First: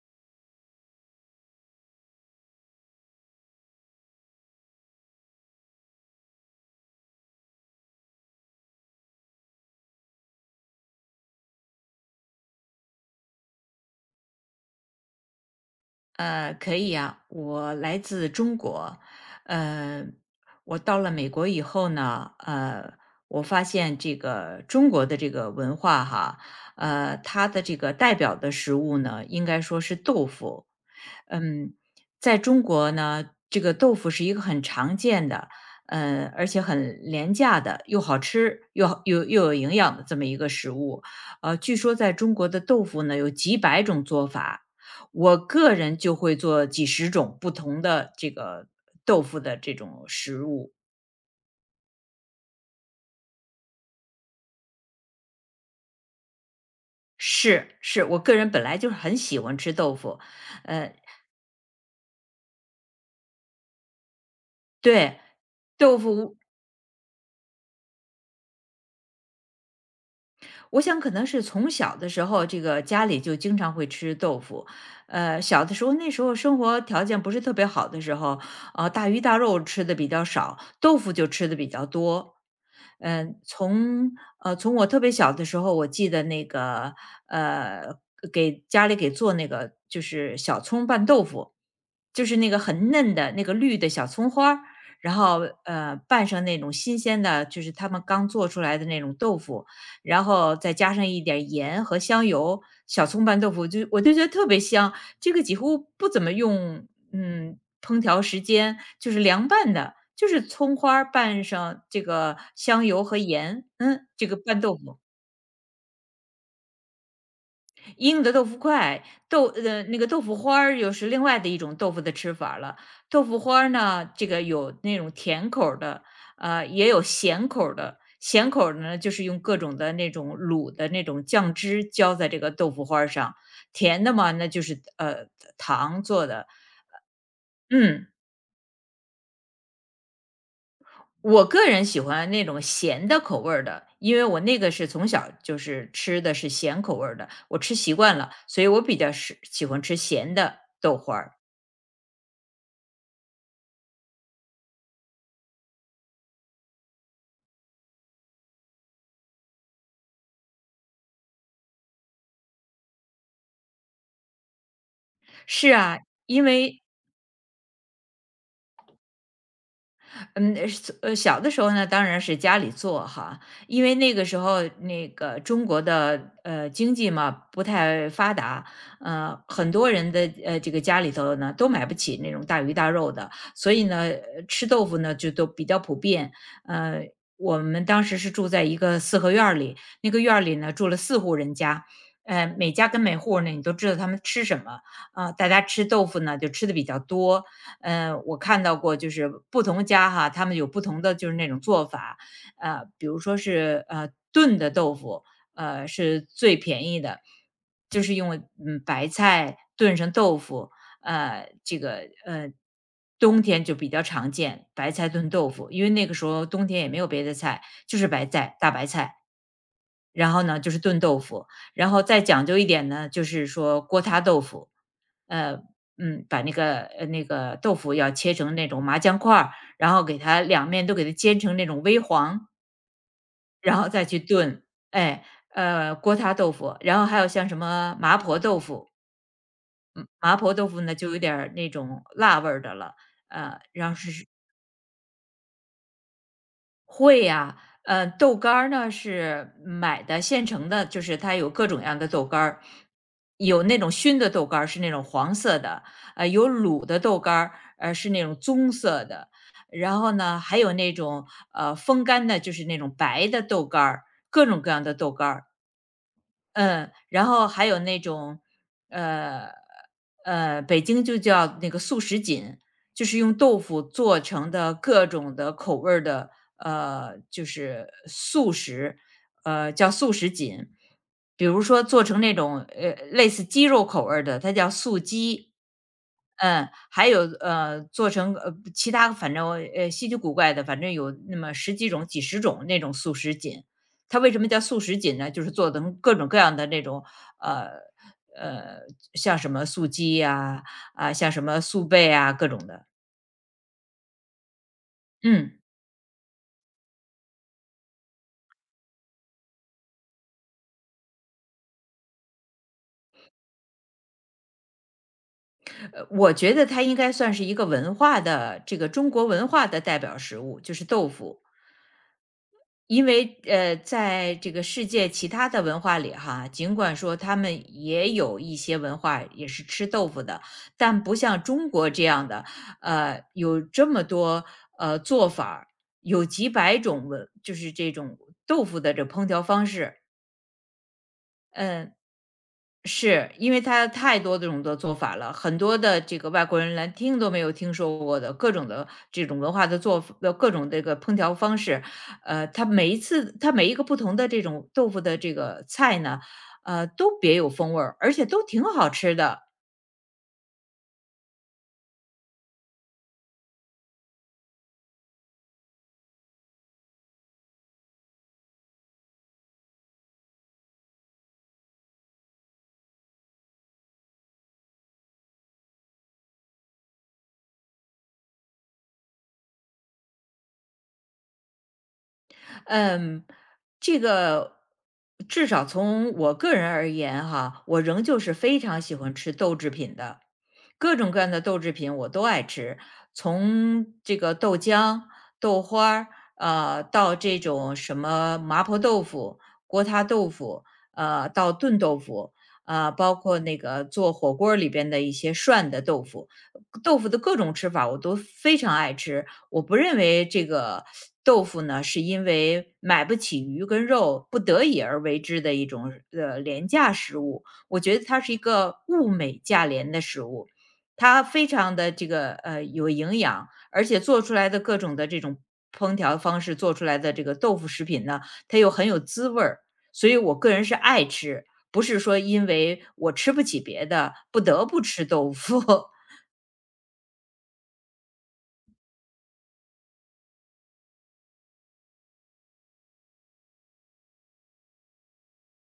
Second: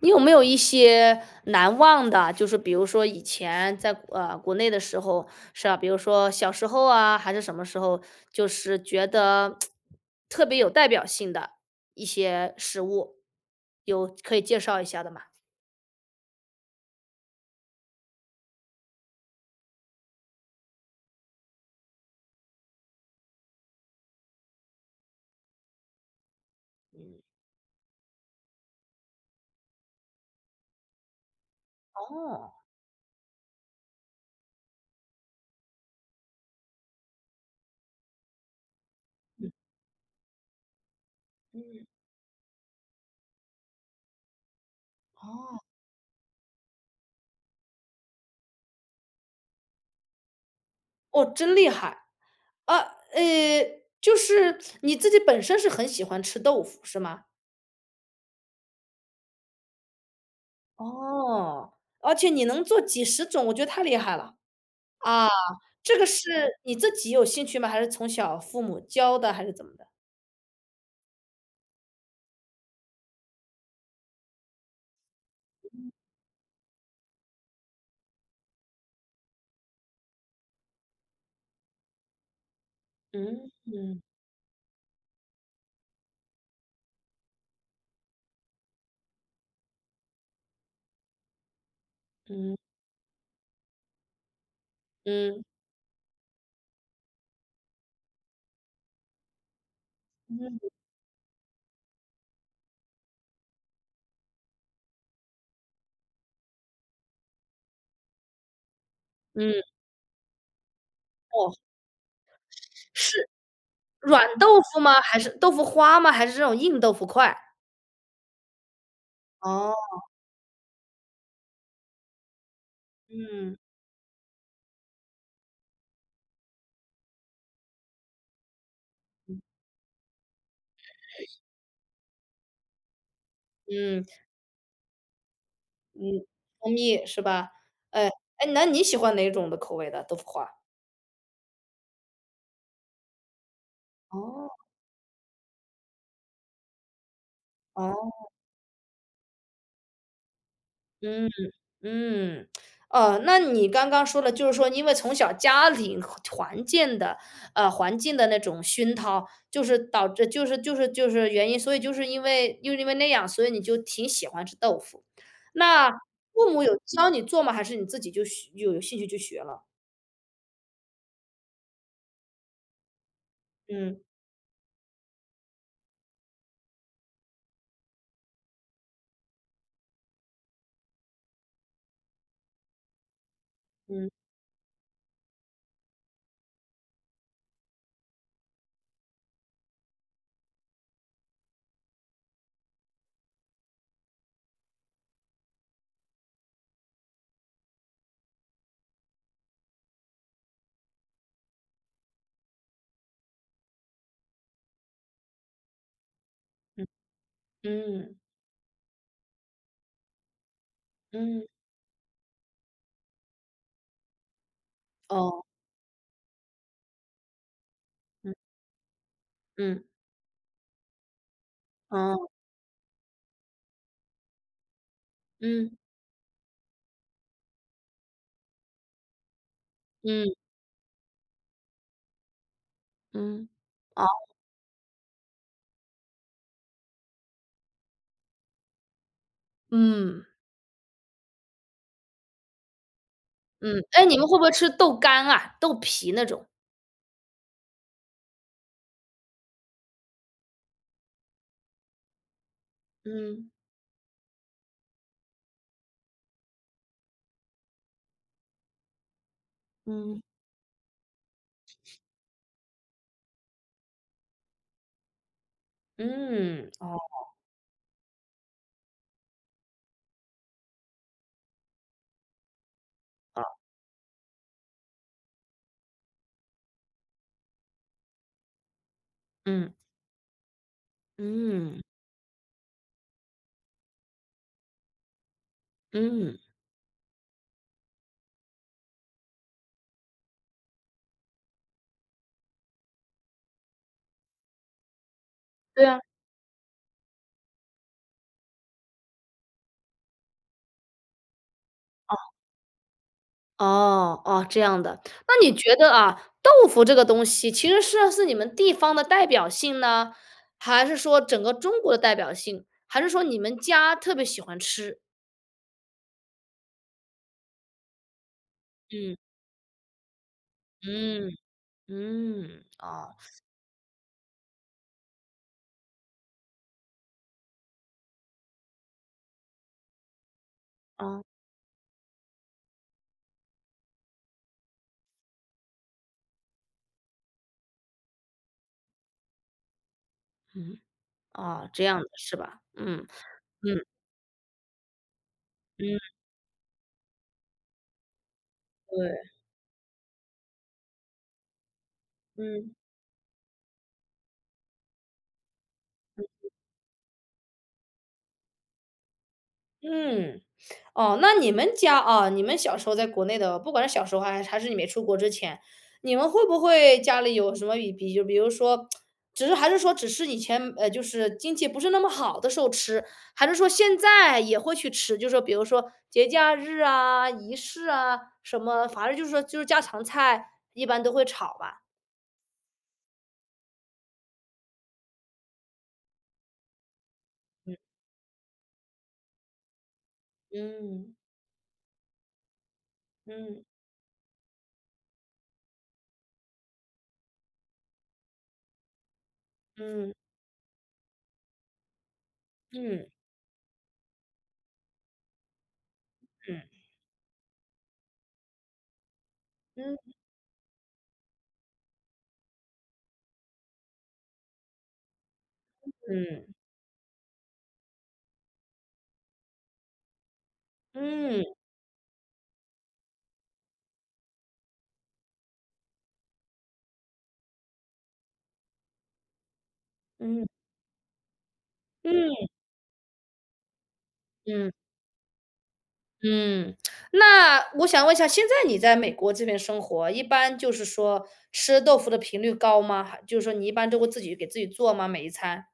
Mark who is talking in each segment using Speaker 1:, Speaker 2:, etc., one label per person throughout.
Speaker 1: 你有没有一些难忘的，就是比如说以前在国内的时候，是啊，比如说小时候啊，还是什么时候，就是觉得特别有代表性的一些食物，有可以介绍一下的吗？
Speaker 2: 可以呀，我来自中国。呃，我到了美国以后呢，我发现这个中国的这个文化哈，它的这个代表的食物呢，应该说是豆腐。嗯，在
Speaker 1: 哦，
Speaker 2: 中国呢，这个豆腐是一个很常见的，而且很廉价的，又好吃又好又又有营养的这么一个食物。据
Speaker 1: 嗯，
Speaker 2: 说在中国的豆腐呢有几百种做法，我
Speaker 1: 哦，
Speaker 2: 个人就会做几十种不同的这个豆腐的这种食物。
Speaker 1: 哦，真厉害啊！呃，就是你自己本身是很喜欢吃豆腐，是吗？
Speaker 2: 是，我个人本来就是很喜欢吃豆腐。呃，
Speaker 1: 哦，而且你能做几十种，我觉得太厉害了。
Speaker 2: 对，
Speaker 1: 啊，这
Speaker 2: 豆
Speaker 1: 个是
Speaker 2: 腐
Speaker 1: 你自己有兴趣吗？还是从小父母教的，还是怎么的？
Speaker 2: 我想可能是从小的时候，这个家里就经常会吃豆腐。小的时候，那时候生活条件不是特别好的时候，大鱼大肉吃的比较少，豆腐就吃的比较多。嗯、
Speaker 1: 嗯嗯
Speaker 2: 从从我特别小的时候，我记得那个呃给家里给做那个就是小葱拌豆腐，就是那个
Speaker 1: 嗯
Speaker 2: 很嫩的那个绿的小葱花儿，然后
Speaker 1: 嗯
Speaker 2: 拌上那种新鲜的，就是他们刚做出来的那种豆腐，然
Speaker 1: 嗯
Speaker 2: 后再加上一点盐和香油，小葱拌豆腐我就觉得特别香。这个几乎不怎么用嗯烹调时间，就是凉
Speaker 1: 嗯，
Speaker 2: 拌的，就是葱花儿拌
Speaker 1: 哦，
Speaker 2: 上这个香油和
Speaker 1: 是
Speaker 2: 盐，嗯，
Speaker 1: 软
Speaker 2: 这个
Speaker 1: 豆
Speaker 2: 拌豆
Speaker 1: 腐
Speaker 2: 腐。
Speaker 1: 吗？还是豆腐花吗？还是这种硬豆腐块？
Speaker 2: 英的豆腐块，
Speaker 1: 哦，
Speaker 2: 那个豆腐花儿又是另外的一种豆腐的吃法儿了。豆腐
Speaker 1: 嗯
Speaker 2: 花儿呢，这个有那种甜口儿的，也有咸口儿的。咸口儿呢，就是用各种的那种卤的那种酱汁浇在这个豆腐花儿上。
Speaker 1: 嗯
Speaker 2: 甜的嘛，那就是糖
Speaker 1: 嗯，
Speaker 2: 做的。
Speaker 1: 蜂蜜是吧？
Speaker 2: 嗯，
Speaker 1: 哎哎，那你喜欢哪种的口味的豆腐花？
Speaker 2: 我个人喜欢那种咸的口味儿的，因为我
Speaker 1: 哦
Speaker 2: 那个是从小就是吃的是咸口味儿的，我吃习
Speaker 1: 哦，
Speaker 2: 惯了，所以我比较是喜欢吃咸的豆花
Speaker 1: 嗯。
Speaker 2: 儿。
Speaker 1: 嗯，哦，那你刚刚说了，就是说因为从小家庭和环境的，环境的那种熏陶，就是导致就是原因，所以就是因为那样，所以你就挺喜欢吃豆腐。
Speaker 2: 是
Speaker 1: 那
Speaker 2: 啊，因
Speaker 1: 父母有
Speaker 2: 为
Speaker 1: 教你做吗？还是你自己就学有兴趣就学了？
Speaker 2: 嗯，小的时候呢，当然是家里做哈，因为
Speaker 1: 嗯
Speaker 2: 那个时候那个中国的经济嘛不太发达，很多人的这个家里头呢都买不起那种大鱼大肉的，所以呢
Speaker 1: 嗯
Speaker 2: 吃豆腐呢就都比较普遍。呃，我们当时是住在一个四合院儿里，那个院儿里呢住了四户人家。每家跟每户儿呢，你都知道他们吃什么啊、大家吃豆腐呢，就吃的比较多。嗯，我看到过就是不同家哈，他们有不同的就是那种做法，比如说是炖的豆腐，呃是最
Speaker 1: 嗯
Speaker 2: 便宜的，就是
Speaker 1: 嗯
Speaker 2: 用嗯白菜炖成豆腐，
Speaker 1: 嗯，
Speaker 2: 呃，这个呃冬天就比较常见，白菜炖
Speaker 1: 哦，
Speaker 2: 豆腐，因为那个时候冬天也没有别的菜，就是白
Speaker 1: 嗯
Speaker 2: 菜大白菜，
Speaker 1: 嗯
Speaker 2: 然后呢就是炖豆腐，然后再
Speaker 1: 哦，
Speaker 2: 讲究一点呢，就是说锅塌豆腐。呃，
Speaker 1: 嗯
Speaker 2: 把那个那个豆腐要切成那种麻酱块儿，然后给
Speaker 1: 嗯
Speaker 2: 它两面都给它煎成那种微黄，
Speaker 1: 嗯，
Speaker 2: 然后再
Speaker 1: 哦，
Speaker 2: 去炖。哎，锅塌豆腐，然后还有像什么麻婆豆腐，嗯
Speaker 1: 嗯
Speaker 2: 麻婆豆腐呢就有点儿那种辣味儿的了，
Speaker 1: 嗯，
Speaker 2: 然后
Speaker 1: 哎，你们
Speaker 2: 是
Speaker 1: 会不会吃豆干啊、豆皮那种？
Speaker 2: 会呀。豆干儿呢是买的现成的，就是它有各种样的豆干儿，
Speaker 1: 嗯。
Speaker 2: 有那种熏的豆干儿是那种黄色的，有卤的豆干儿，是那种棕色的，然后
Speaker 1: 嗯，
Speaker 2: 呢，还有那种风干的，就是那种白的豆干儿，各种各样的豆干儿。
Speaker 1: 嗯，
Speaker 2: 嗯，
Speaker 1: 哦，
Speaker 2: 然后还有那种，呃北京就叫那个素食锦，就是用豆腐做成的各种的口味儿的，就是素食，
Speaker 1: 嗯，
Speaker 2: 叫素食锦。比如
Speaker 1: 嗯，
Speaker 2: 说做成那种类似鸡肉口味儿的，它叫素鸡。
Speaker 1: 嗯。
Speaker 2: 嗯，还有做成其他反正稀奇古怪的，反正有那么十几种、几十种那种素食锦。它为什么叫素食锦呢？就是做的
Speaker 1: 对啊。
Speaker 2: 各种各样的那种，呃呃，像什么素鸡呀，啊，像什么素贝啊，各种的。
Speaker 1: 哦，哦，这样的。那
Speaker 2: 嗯，
Speaker 1: 你觉得啊，豆腐这个东西其实是你们地方的代表性呢？还是说整个中国的代表性？还是说你们家特别喜欢吃？
Speaker 2: 我觉得它应该算是一个文化的这个中
Speaker 1: 嗯，
Speaker 2: 国文化的代表食物，就是豆
Speaker 1: 嗯，
Speaker 2: 腐。
Speaker 1: 嗯，
Speaker 2: 因
Speaker 1: 哦，
Speaker 2: 为，在这个世界其他的文化里哈，尽管说他们也有一些文化也是吃豆腐的，但不
Speaker 1: 哦，
Speaker 2: 像中国这样的，有这么多，做法儿有几百种文就是这种豆腐的这烹调方式。
Speaker 1: 嗯，哦，这
Speaker 2: 嗯，
Speaker 1: 样的是吧？嗯，
Speaker 2: 是，因为
Speaker 1: 嗯，
Speaker 2: 它太多这种的做法了，很多
Speaker 1: 嗯，
Speaker 2: 的这个外国人连听都没有听说过的各种的
Speaker 1: 对，
Speaker 2: 这种文化的做法各种这个烹调方式。呃，它
Speaker 1: 嗯，
Speaker 2: 每一次它每一个不同的这种豆腐的这个菜呢，都别有风味儿，而且都挺好吃的。
Speaker 1: 嗯。哦，那你们家啊，你们小时候在国内的，不管是小时候还是你没出国之前，你们会不会家里有什么就比如说，只是还是说只是以前就是经济不是那么好的时候吃，还是说现在也会去吃？就是说比如说节假日啊、仪式啊什么，反正就是说就是家常菜，一般都会炒吧。
Speaker 2: 嗯，这个至少从我个人而言哈，我仍旧是非常喜欢吃豆制品的，各种
Speaker 1: 嗯
Speaker 2: 各样的豆制品我都爱吃，
Speaker 1: 嗯
Speaker 2: 从这个豆浆、豆花儿，到这种什么麻婆豆腐、锅塌
Speaker 1: 嗯
Speaker 2: 豆腐，到炖豆腐。
Speaker 1: 嗯
Speaker 2: 包括那个做火锅儿里边的一些涮的豆腐，
Speaker 1: 嗯
Speaker 2: 豆腐的各种吃法我都非常爱吃。我不认
Speaker 1: 嗯
Speaker 2: 为这个豆腐呢，是因为买不起鱼跟肉，不得已而为之的一种
Speaker 1: 嗯
Speaker 2: 廉价食物。我觉得它是一个物美价廉的食物，它非
Speaker 1: 嗯
Speaker 2: 常的这个有营养，而且做出来的各种的这种烹调方式做出来的这个豆腐食品呢，它又很有滋味儿，所以我
Speaker 1: 嗯嗯
Speaker 2: 个人是爱吃，不是说因
Speaker 1: 嗯
Speaker 2: 为我吃不起别的，不得
Speaker 1: 嗯。
Speaker 2: 不吃豆腐。
Speaker 1: 嗯，那我想问一下，现在你在美国这边生活，一般就是说吃豆腐的频率高吗？还就是说你一般都会自己给自己做吗？每一餐？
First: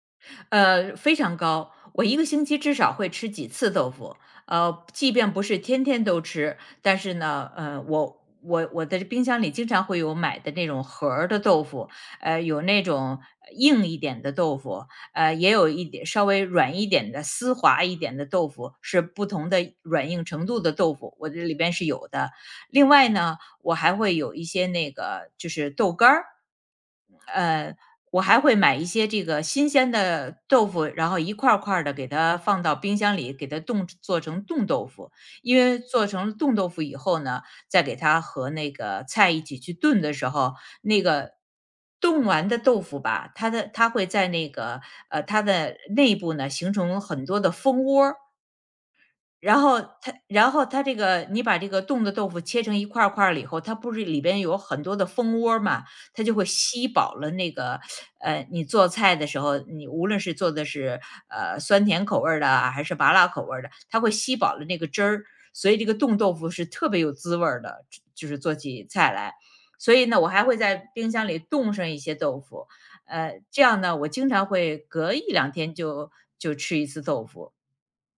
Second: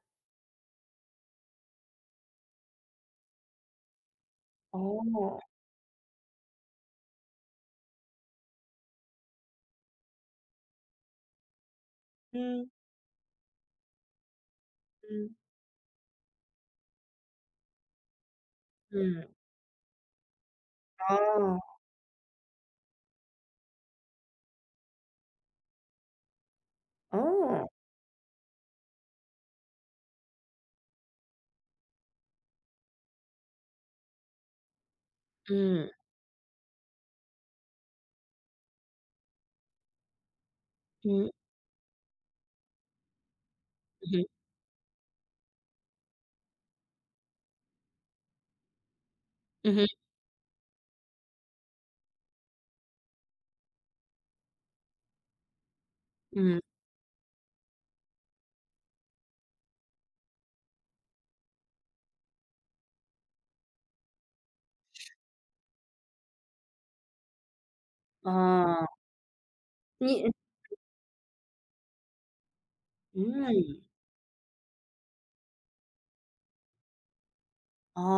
Speaker 2: 非常高。我一个星期至少会吃几次豆腐，即便
Speaker 1: 哦，
Speaker 2: 不是天天都吃，但是呢，我的冰箱里经常会有买的那种盒儿的豆腐，有
Speaker 1: 嗯
Speaker 2: 那种硬一点的豆腐，
Speaker 1: 嗯
Speaker 2: 也有一点稍微软一点的、丝滑一点的豆腐，是不
Speaker 1: 嗯，
Speaker 2: 同的软硬程度的豆腐，我这里
Speaker 1: 哦
Speaker 2: 边是有的。另外呢，我还会有一些那个就是豆干儿。
Speaker 1: 哦，
Speaker 2: 呃。我还会买一些这个新鲜的豆腐，然后一块儿块儿的给它放到冰箱里，给它冻做成冻豆腐。因为
Speaker 1: 嗯
Speaker 2: 做成了冻豆腐以后呢，再给它和那个菜一起去炖的时候，那
Speaker 1: 嗯
Speaker 2: 个冻完的豆腐吧，它会
Speaker 1: 嗯哼
Speaker 2: 在那个它的内部呢形成很多的蜂窝儿，然
Speaker 1: 嗯
Speaker 2: 后
Speaker 1: 哼
Speaker 2: 它然后它这个你把这个冻的豆腐切成一块儿块儿了以后，它不是里边有很多的蜂窝儿嘛，它就会
Speaker 1: 嗯，
Speaker 2: 吸饱了那个，你做菜的时候，你无论是做的是，酸甜口味儿的啊，还是麻辣口味儿的，它会吸饱了那个汁儿，所以这个冻豆腐是特别有滋味儿的，就是做起
Speaker 1: 哦，
Speaker 2: 菜来。所以呢，我
Speaker 1: 你
Speaker 2: 还会在冰箱里冻上一些豆腐，这样
Speaker 1: 嗯
Speaker 2: 呢，我经常会隔一两天就吃一次豆腐，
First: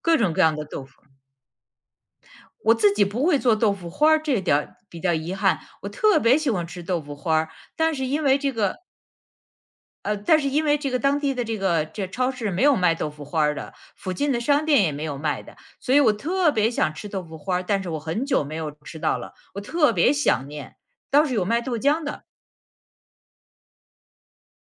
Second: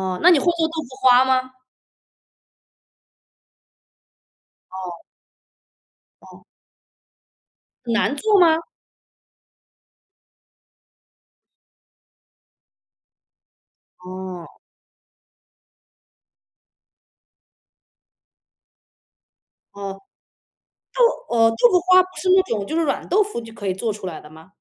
Speaker 2: 各
Speaker 1: 那
Speaker 2: 种
Speaker 1: 你
Speaker 2: 各
Speaker 1: 会
Speaker 2: 样的
Speaker 1: 做豆
Speaker 2: 豆
Speaker 1: 腐
Speaker 2: 腐。
Speaker 1: 花吗？
Speaker 2: 我自己不会做豆腐花儿，这点儿比较遗憾。我特别
Speaker 1: 哦，
Speaker 2: 喜欢吃豆腐花儿，但是
Speaker 1: 难
Speaker 2: 因为
Speaker 1: 做
Speaker 2: 这
Speaker 1: 吗？
Speaker 2: 个当地的这个这超市没有卖豆腐花儿的，附近的
Speaker 1: 哦
Speaker 2: 商店也没有卖的，所以我特别想吃豆腐花儿，但是我很久没有吃到了，我特
Speaker 1: 哦
Speaker 2: 别想念。倒是有
Speaker 1: 哦，
Speaker 2: 卖
Speaker 1: 豆
Speaker 2: 豆
Speaker 1: 腐花
Speaker 2: 浆
Speaker 1: 不
Speaker 2: 的，
Speaker 1: 是那种就是软豆腐就可以做出来的吗？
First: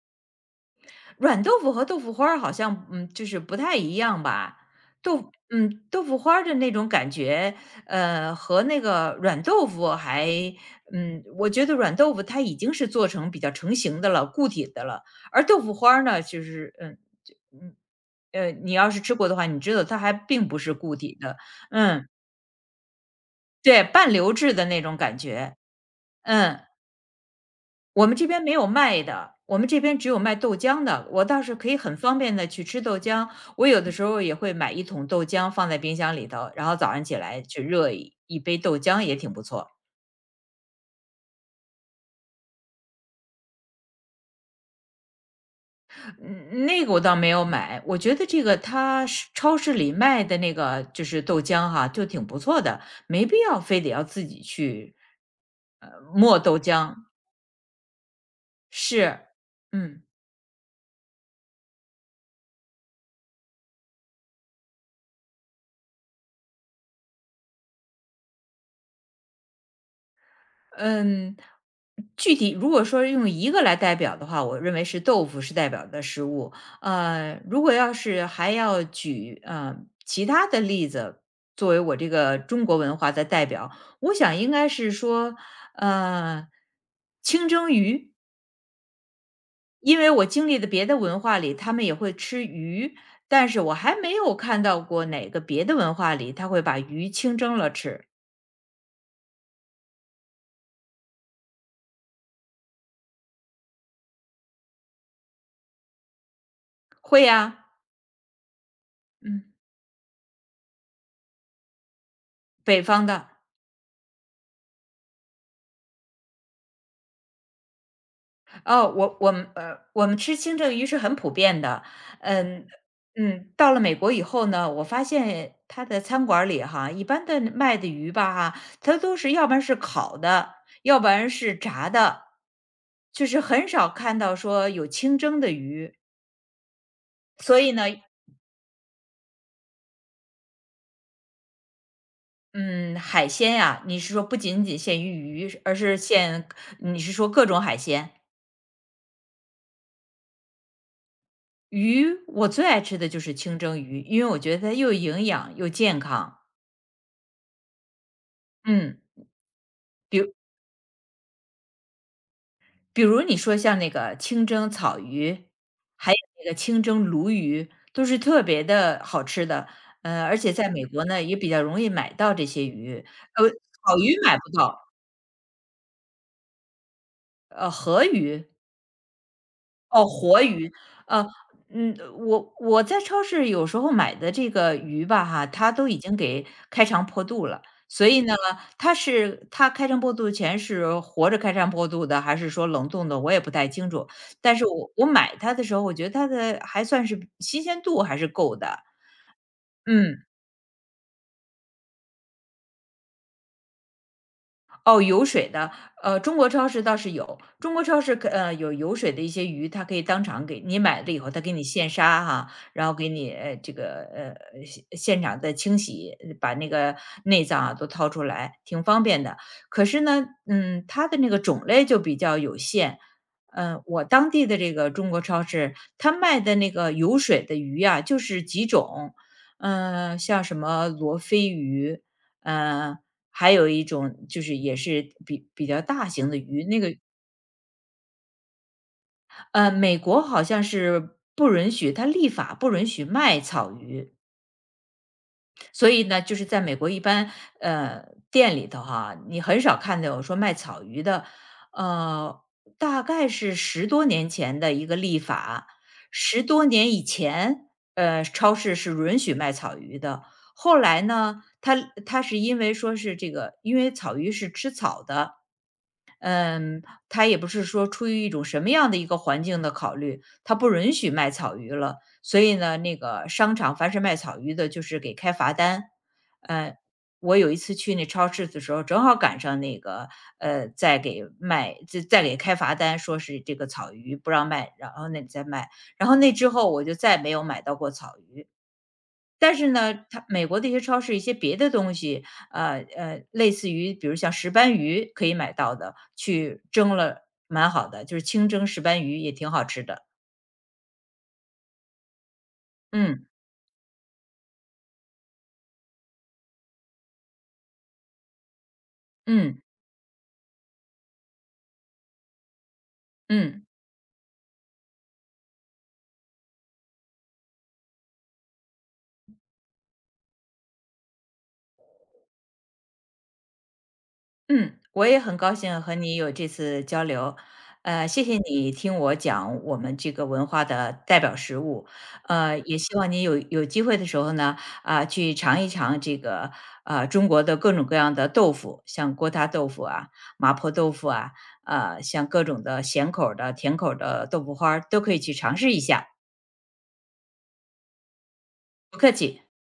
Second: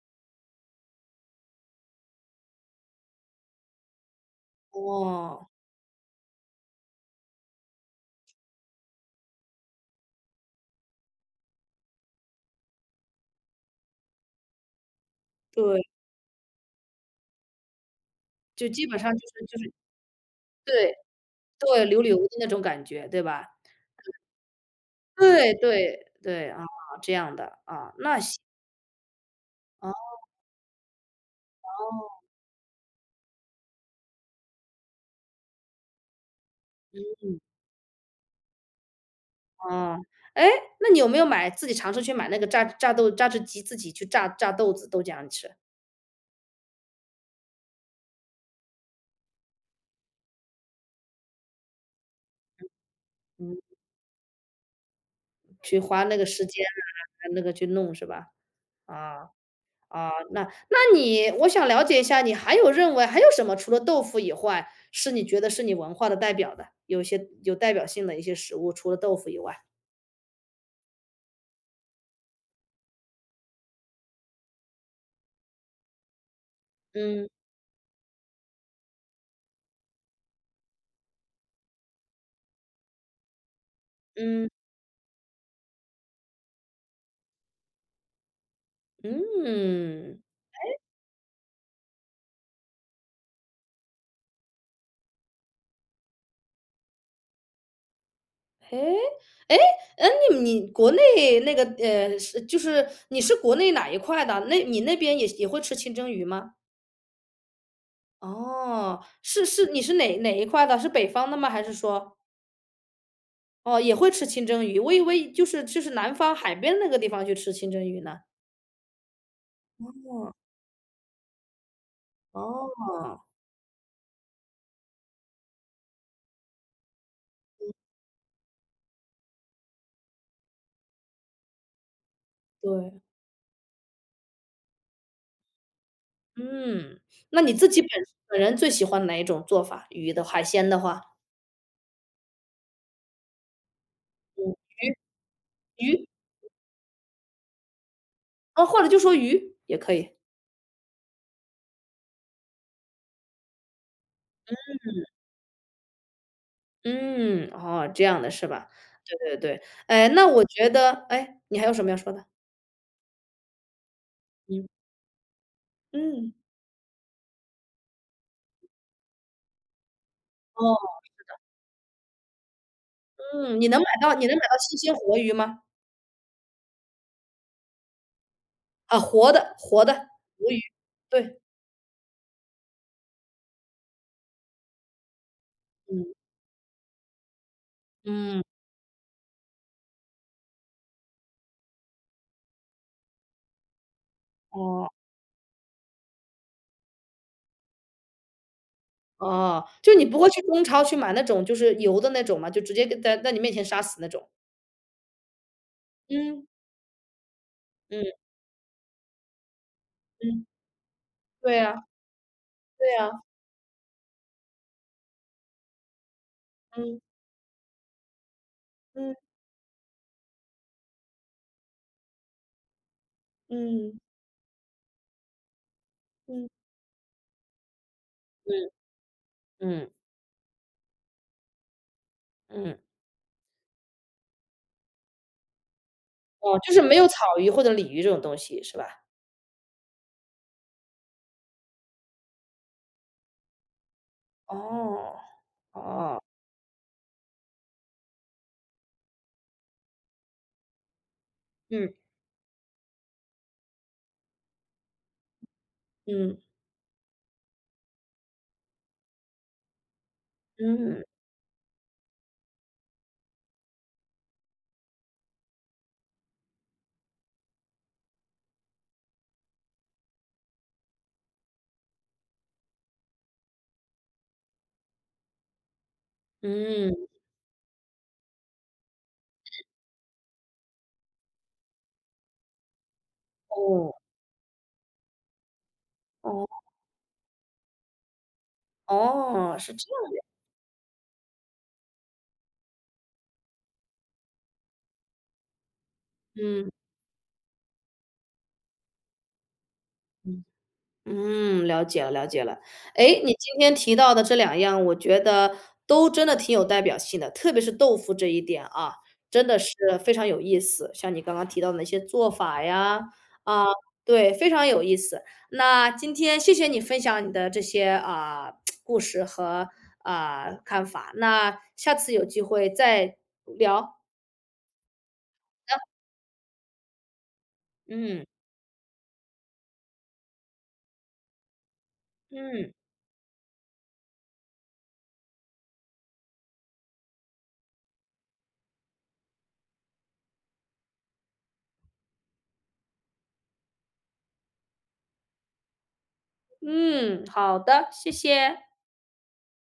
Speaker 2: 软豆腐和豆腐花儿好像，嗯，就是不太一样吧。
Speaker 1: 哦，
Speaker 2: 豆腐花儿的那种感觉，和那个软豆腐还嗯，我觉得软豆腐它已经是做成比较成型的了，固体的了。而豆腐
Speaker 1: 对，
Speaker 2: 花儿呢，就嗯，
Speaker 1: 就
Speaker 2: 你
Speaker 1: 基
Speaker 2: 要
Speaker 1: 本
Speaker 2: 是
Speaker 1: 上
Speaker 2: 吃
Speaker 1: 就
Speaker 2: 过的
Speaker 1: 是
Speaker 2: 话，
Speaker 1: 就
Speaker 2: 你
Speaker 1: 是
Speaker 2: 知道它还并不是
Speaker 1: 对。
Speaker 2: 固体的。
Speaker 1: 对，流
Speaker 2: 嗯，
Speaker 1: 流的那种感觉，对吧？
Speaker 2: 对，半流质的那种感
Speaker 1: 对
Speaker 2: 觉，
Speaker 1: 对对，
Speaker 2: 嗯。
Speaker 1: 啊，这样的，啊，
Speaker 2: 我们
Speaker 1: 那
Speaker 2: 这
Speaker 1: 行，
Speaker 2: 边没有卖的，我们这
Speaker 1: 哦，
Speaker 2: 边只有卖豆浆的。我倒是可以很方便的去吃豆浆，我有的时候也会买一桶豆浆放在冰箱里头，然后早上起来去热一杯豆浆也挺不错。
Speaker 1: 哦。哎，那你有没有买自己尝试去买那个榨汁机，自己去榨榨豆子、豆浆吃？
Speaker 2: 嗯，那个我倒没有买，我觉得这个它是超市里卖的那个就是豆浆哈，就挺不错的，没必
Speaker 1: 嗯，
Speaker 2: 要非得要自己去，
Speaker 1: 去花那个
Speaker 2: 磨
Speaker 1: 时
Speaker 2: 豆
Speaker 1: 间
Speaker 2: 浆，
Speaker 1: 啊，那个去弄是吧？
Speaker 2: 是，
Speaker 1: 啊，
Speaker 2: 嗯。
Speaker 1: 啊，那你我想了解一下，你还有认为还有什么除了豆腐以外，是你觉得是你文化的代表的，有一些有代表性的一些食物，除了豆腐以外？
Speaker 2: 嗯，具体如果说用一个来代表的话，我认为是豆腐是代表的食物。
Speaker 1: 嗯，
Speaker 2: 如果要是还要举其他的例子作为我这个中国文化的代表，我想
Speaker 1: 嗯，
Speaker 2: 应该是说，呃，清蒸鱼，因为
Speaker 1: 嗯。
Speaker 2: 我经历的别的文化里，他们也会吃鱼，但是我还没有看到过哪个别的文化里他会把鱼清蒸了吃。
Speaker 1: 诶，哎嗯，你国内那个，你是国内哪一块的？那你那边也会吃清蒸鱼吗？
Speaker 2: 会呀、
Speaker 1: 哦，是
Speaker 2: 嗯，
Speaker 1: 是，你是哪一块的？是北方的吗？还是说
Speaker 2: 北方的。
Speaker 1: 哦，也会吃清蒸鱼？我以为就是南方海边那个地方去吃清蒸鱼呢。
Speaker 2: 哦，我们吃清蒸鱼是很普遍的，嗯
Speaker 1: 哦，
Speaker 2: 嗯，到了美国以后呢，我发现他的餐馆儿里哈，一般的卖的鱼吧哈，它都是要不然是烤的，要不然是炸的，
Speaker 1: 对，
Speaker 2: 就是很少看到说有清蒸的鱼。
Speaker 1: 嗯，那你
Speaker 2: 所
Speaker 1: 自
Speaker 2: 以
Speaker 1: 己
Speaker 2: 呢，
Speaker 1: 本人最喜欢哪一种做法？鱼的，海鲜的话，
Speaker 2: 嗯，海鲜呀、你是说不
Speaker 1: 嗯
Speaker 2: 仅仅限于鱼，而
Speaker 1: 鱼
Speaker 2: 是
Speaker 1: 鱼，
Speaker 2: 限你是说各种海鲜？
Speaker 1: 哦，或者就说鱼也可以。
Speaker 2: 鱼我最爱吃的就是清蒸鱼，因为我觉得它又营养又健康。
Speaker 1: 嗯，哦，这样的是吧？
Speaker 2: 嗯。
Speaker 1: 对对对。哎，
Speaker 2: 比
Speaker 1: 那
Speaker 2: 如
Speaker 1: 我觉得哎，你还有什么要说的？
Speaker 2: 比如你说像那个清
Speaker 1: 嗯，
Speaker 2: 蒸草鱼，还有
Speaker 1: 嗯，
Speaker 2: 那个清蒸鲈鱼，都是特别的好吃的。而且在美
Speaker 1: 哦。
Speaker 2: 国呢，也比较容易买到这些鱼，
Speaker 1: 嗯，你能买
Speaker 2: 草
Speaker 1: 到
Speaker 2: 鱼
Speaker 1: 你能
Speaker 2: 买
Speaker 1: 买
Speaker 2: 不
Speaker 1: 到新
Speaker 2: 到，
Speaker 1: 鲜活鱼吗？
Speaker 2: 河鱼
Speaker 1: 啊，活的活的
Speaker 2: 哦，活
Speaker 1: 活鱼，
Speaker 2: 鱼，呃，
Speaker 1: 对，
Speaker 2: 嗯，我在超市有时候买的这个鱼吧哈，它都已
Speaker 1: 嗯，
Speaker 2: 经给开肠破肚了，所以呢，
Speaker 1: 嗯，
Speaker 2: 它是它开肠破肚前是活着开肠破肚的，还是说冷冻的，我也不太清楚。但是
Speaker 1: 哦，
Speaker 2: 我买它的时候，我觉得它的还算是新鲜度还是够的，
Speaker 1: 哦，就你不
Speaker 2: 嗯。
Speaker 1: 会去中超去买那种就是油的那种嘛？就直接给在你面前杀死那种？
Speaker 2: 哦，有水的，中
Speaker 1: 嗯，
Speaker 2: 国超市倒是有，中国超
Speaker 1: 嗯，
Speaker 2: 市可呃，有有水的一些鱼，它可以当
Speaker 1: 嗯，
Speaker 2: 场给你买了以后，它给
Speaker 1: 对
Speaker 2: 你
Speaker 1: 呀
Speaker 2: 现杀哈，
Speaker 1: 对
Speaker 2: 然后给
Speaker 1: 呀，
Speaker 2: 你，现场再清洗，把那个
Speaker 1: 嗯，
Speaker 2: 内脏啊都掏出来，挺方
Speaker 1: 嗯，
Speaker 2: 便的。可是呢，嗯，它的那个种类就比较有限。嗯，
Speaker 1: 嗯，
Speaker 2: 我当地的这个中国超市，它卖
Speaker 1: 嗯，
Speaker 2: 的那个有水的鱼啊，就是几
Speaker 1: 嗯，
Speaker 2: 种，
Speaker 1: 嗯，
Speaker 2: 嗯，像什么罗非鱼，
Speaker 1: 嗯，
Speaker 2: 嗯。还有一种就是也是比较大型的
Speaker 1: 哦，
Speaker 2: 鱼，
Speaker 1: 就是
Speaker 2: 那个
Speaker 1: 没有草鱼或者鲤鱼这种东西是吧？
Speaker 2: 美国好像是不允许，它立法不允许卖草鱼，
Speaker 1: 哦。
Speaker 2: 所以
Speaker 1: 哦，
Speaker 2: 呢，就是在美国一般店里头哈，你很少看到有说卖草鱼的，
Speaker 1: 嗯，
Speaker 2: 呃，大概是十多年前的一个立法，
Speaker 1: 嗯，
Speaker 2: 十多年以前，超市是允许卖草鱼的，后来
Speaker 1: 嗯，
Speaker 2: 呢，它是因为说是这个，因为草鱼是吃草的，嗯，他也不是说出于一种什么样的一个环境的考虑，他不允许卖草鱼了。所以呢，那个商场凡是卖草鱼的，就是给开罚单。嗯，
Speaker 1: 嗯，
Speaker 2: 我有一次去那超市的时候，正好赶上那个在给卖，在给开罚单，说是这个草
Speaker 1: 哦，
Speaker 2: 鱼不让卖，然后那里再卖。然后那
Speaker 1: 哦，
Speaker 2: 之后，我就再没有买到过草鱼。
Speaker 1: 哦，
Speaker 2: 但是
Speaker 1: 是这
Speaker 2: 呢，
Speaker 1: 样
Speaker 2: 它美国的一些超市一些别的东西，类似于比如像石斑鱼可以买到的，
Speaker 1: 的，
Speaker 2: 去
Speaker 1: 嗯，
Speaker 2: 蒸了蛮好的，就是清蒸石斑鱼也挺好吃的。
Speaker 1: 嗯，嗯，了解了了解了。哎，
Speaker 2: 嗯，
Speaker 1: 你今天提到的这两样，我觉得都真的挺有代表性的，特别是豆腐这一点啊，真的
Speaker 2: 嗯，
Speaker 1: 是非常有意思，像你刚刚提到的那些做法呀，
Speaker 2: 嗯。
Speaker 1: 啊，对，非常有意思。那今天谢谢你分享你的这些，啊，故事和，啊，看法，那下次有机会再聊。
Speaker 2: 嗯，我也很高兴和你有这次交流，谢
Speaker 1: 嗯
Speaker 2: 谢你听我讲我们这个文化的代表食物，
Speaker 1: 嗯
Speaker 2: 也希望你有机会的时候呢，啊、去尝一尝这个中国的各种各样的豆腐，像锅塌豆腐啊、麻婆豆腐啊，像各种的咸口儿的、甜口儿的豆腐花儿都可以去尝试一下，
Speaker 1: 嗯，好的，谢谢。
Speaker 2: 不客气。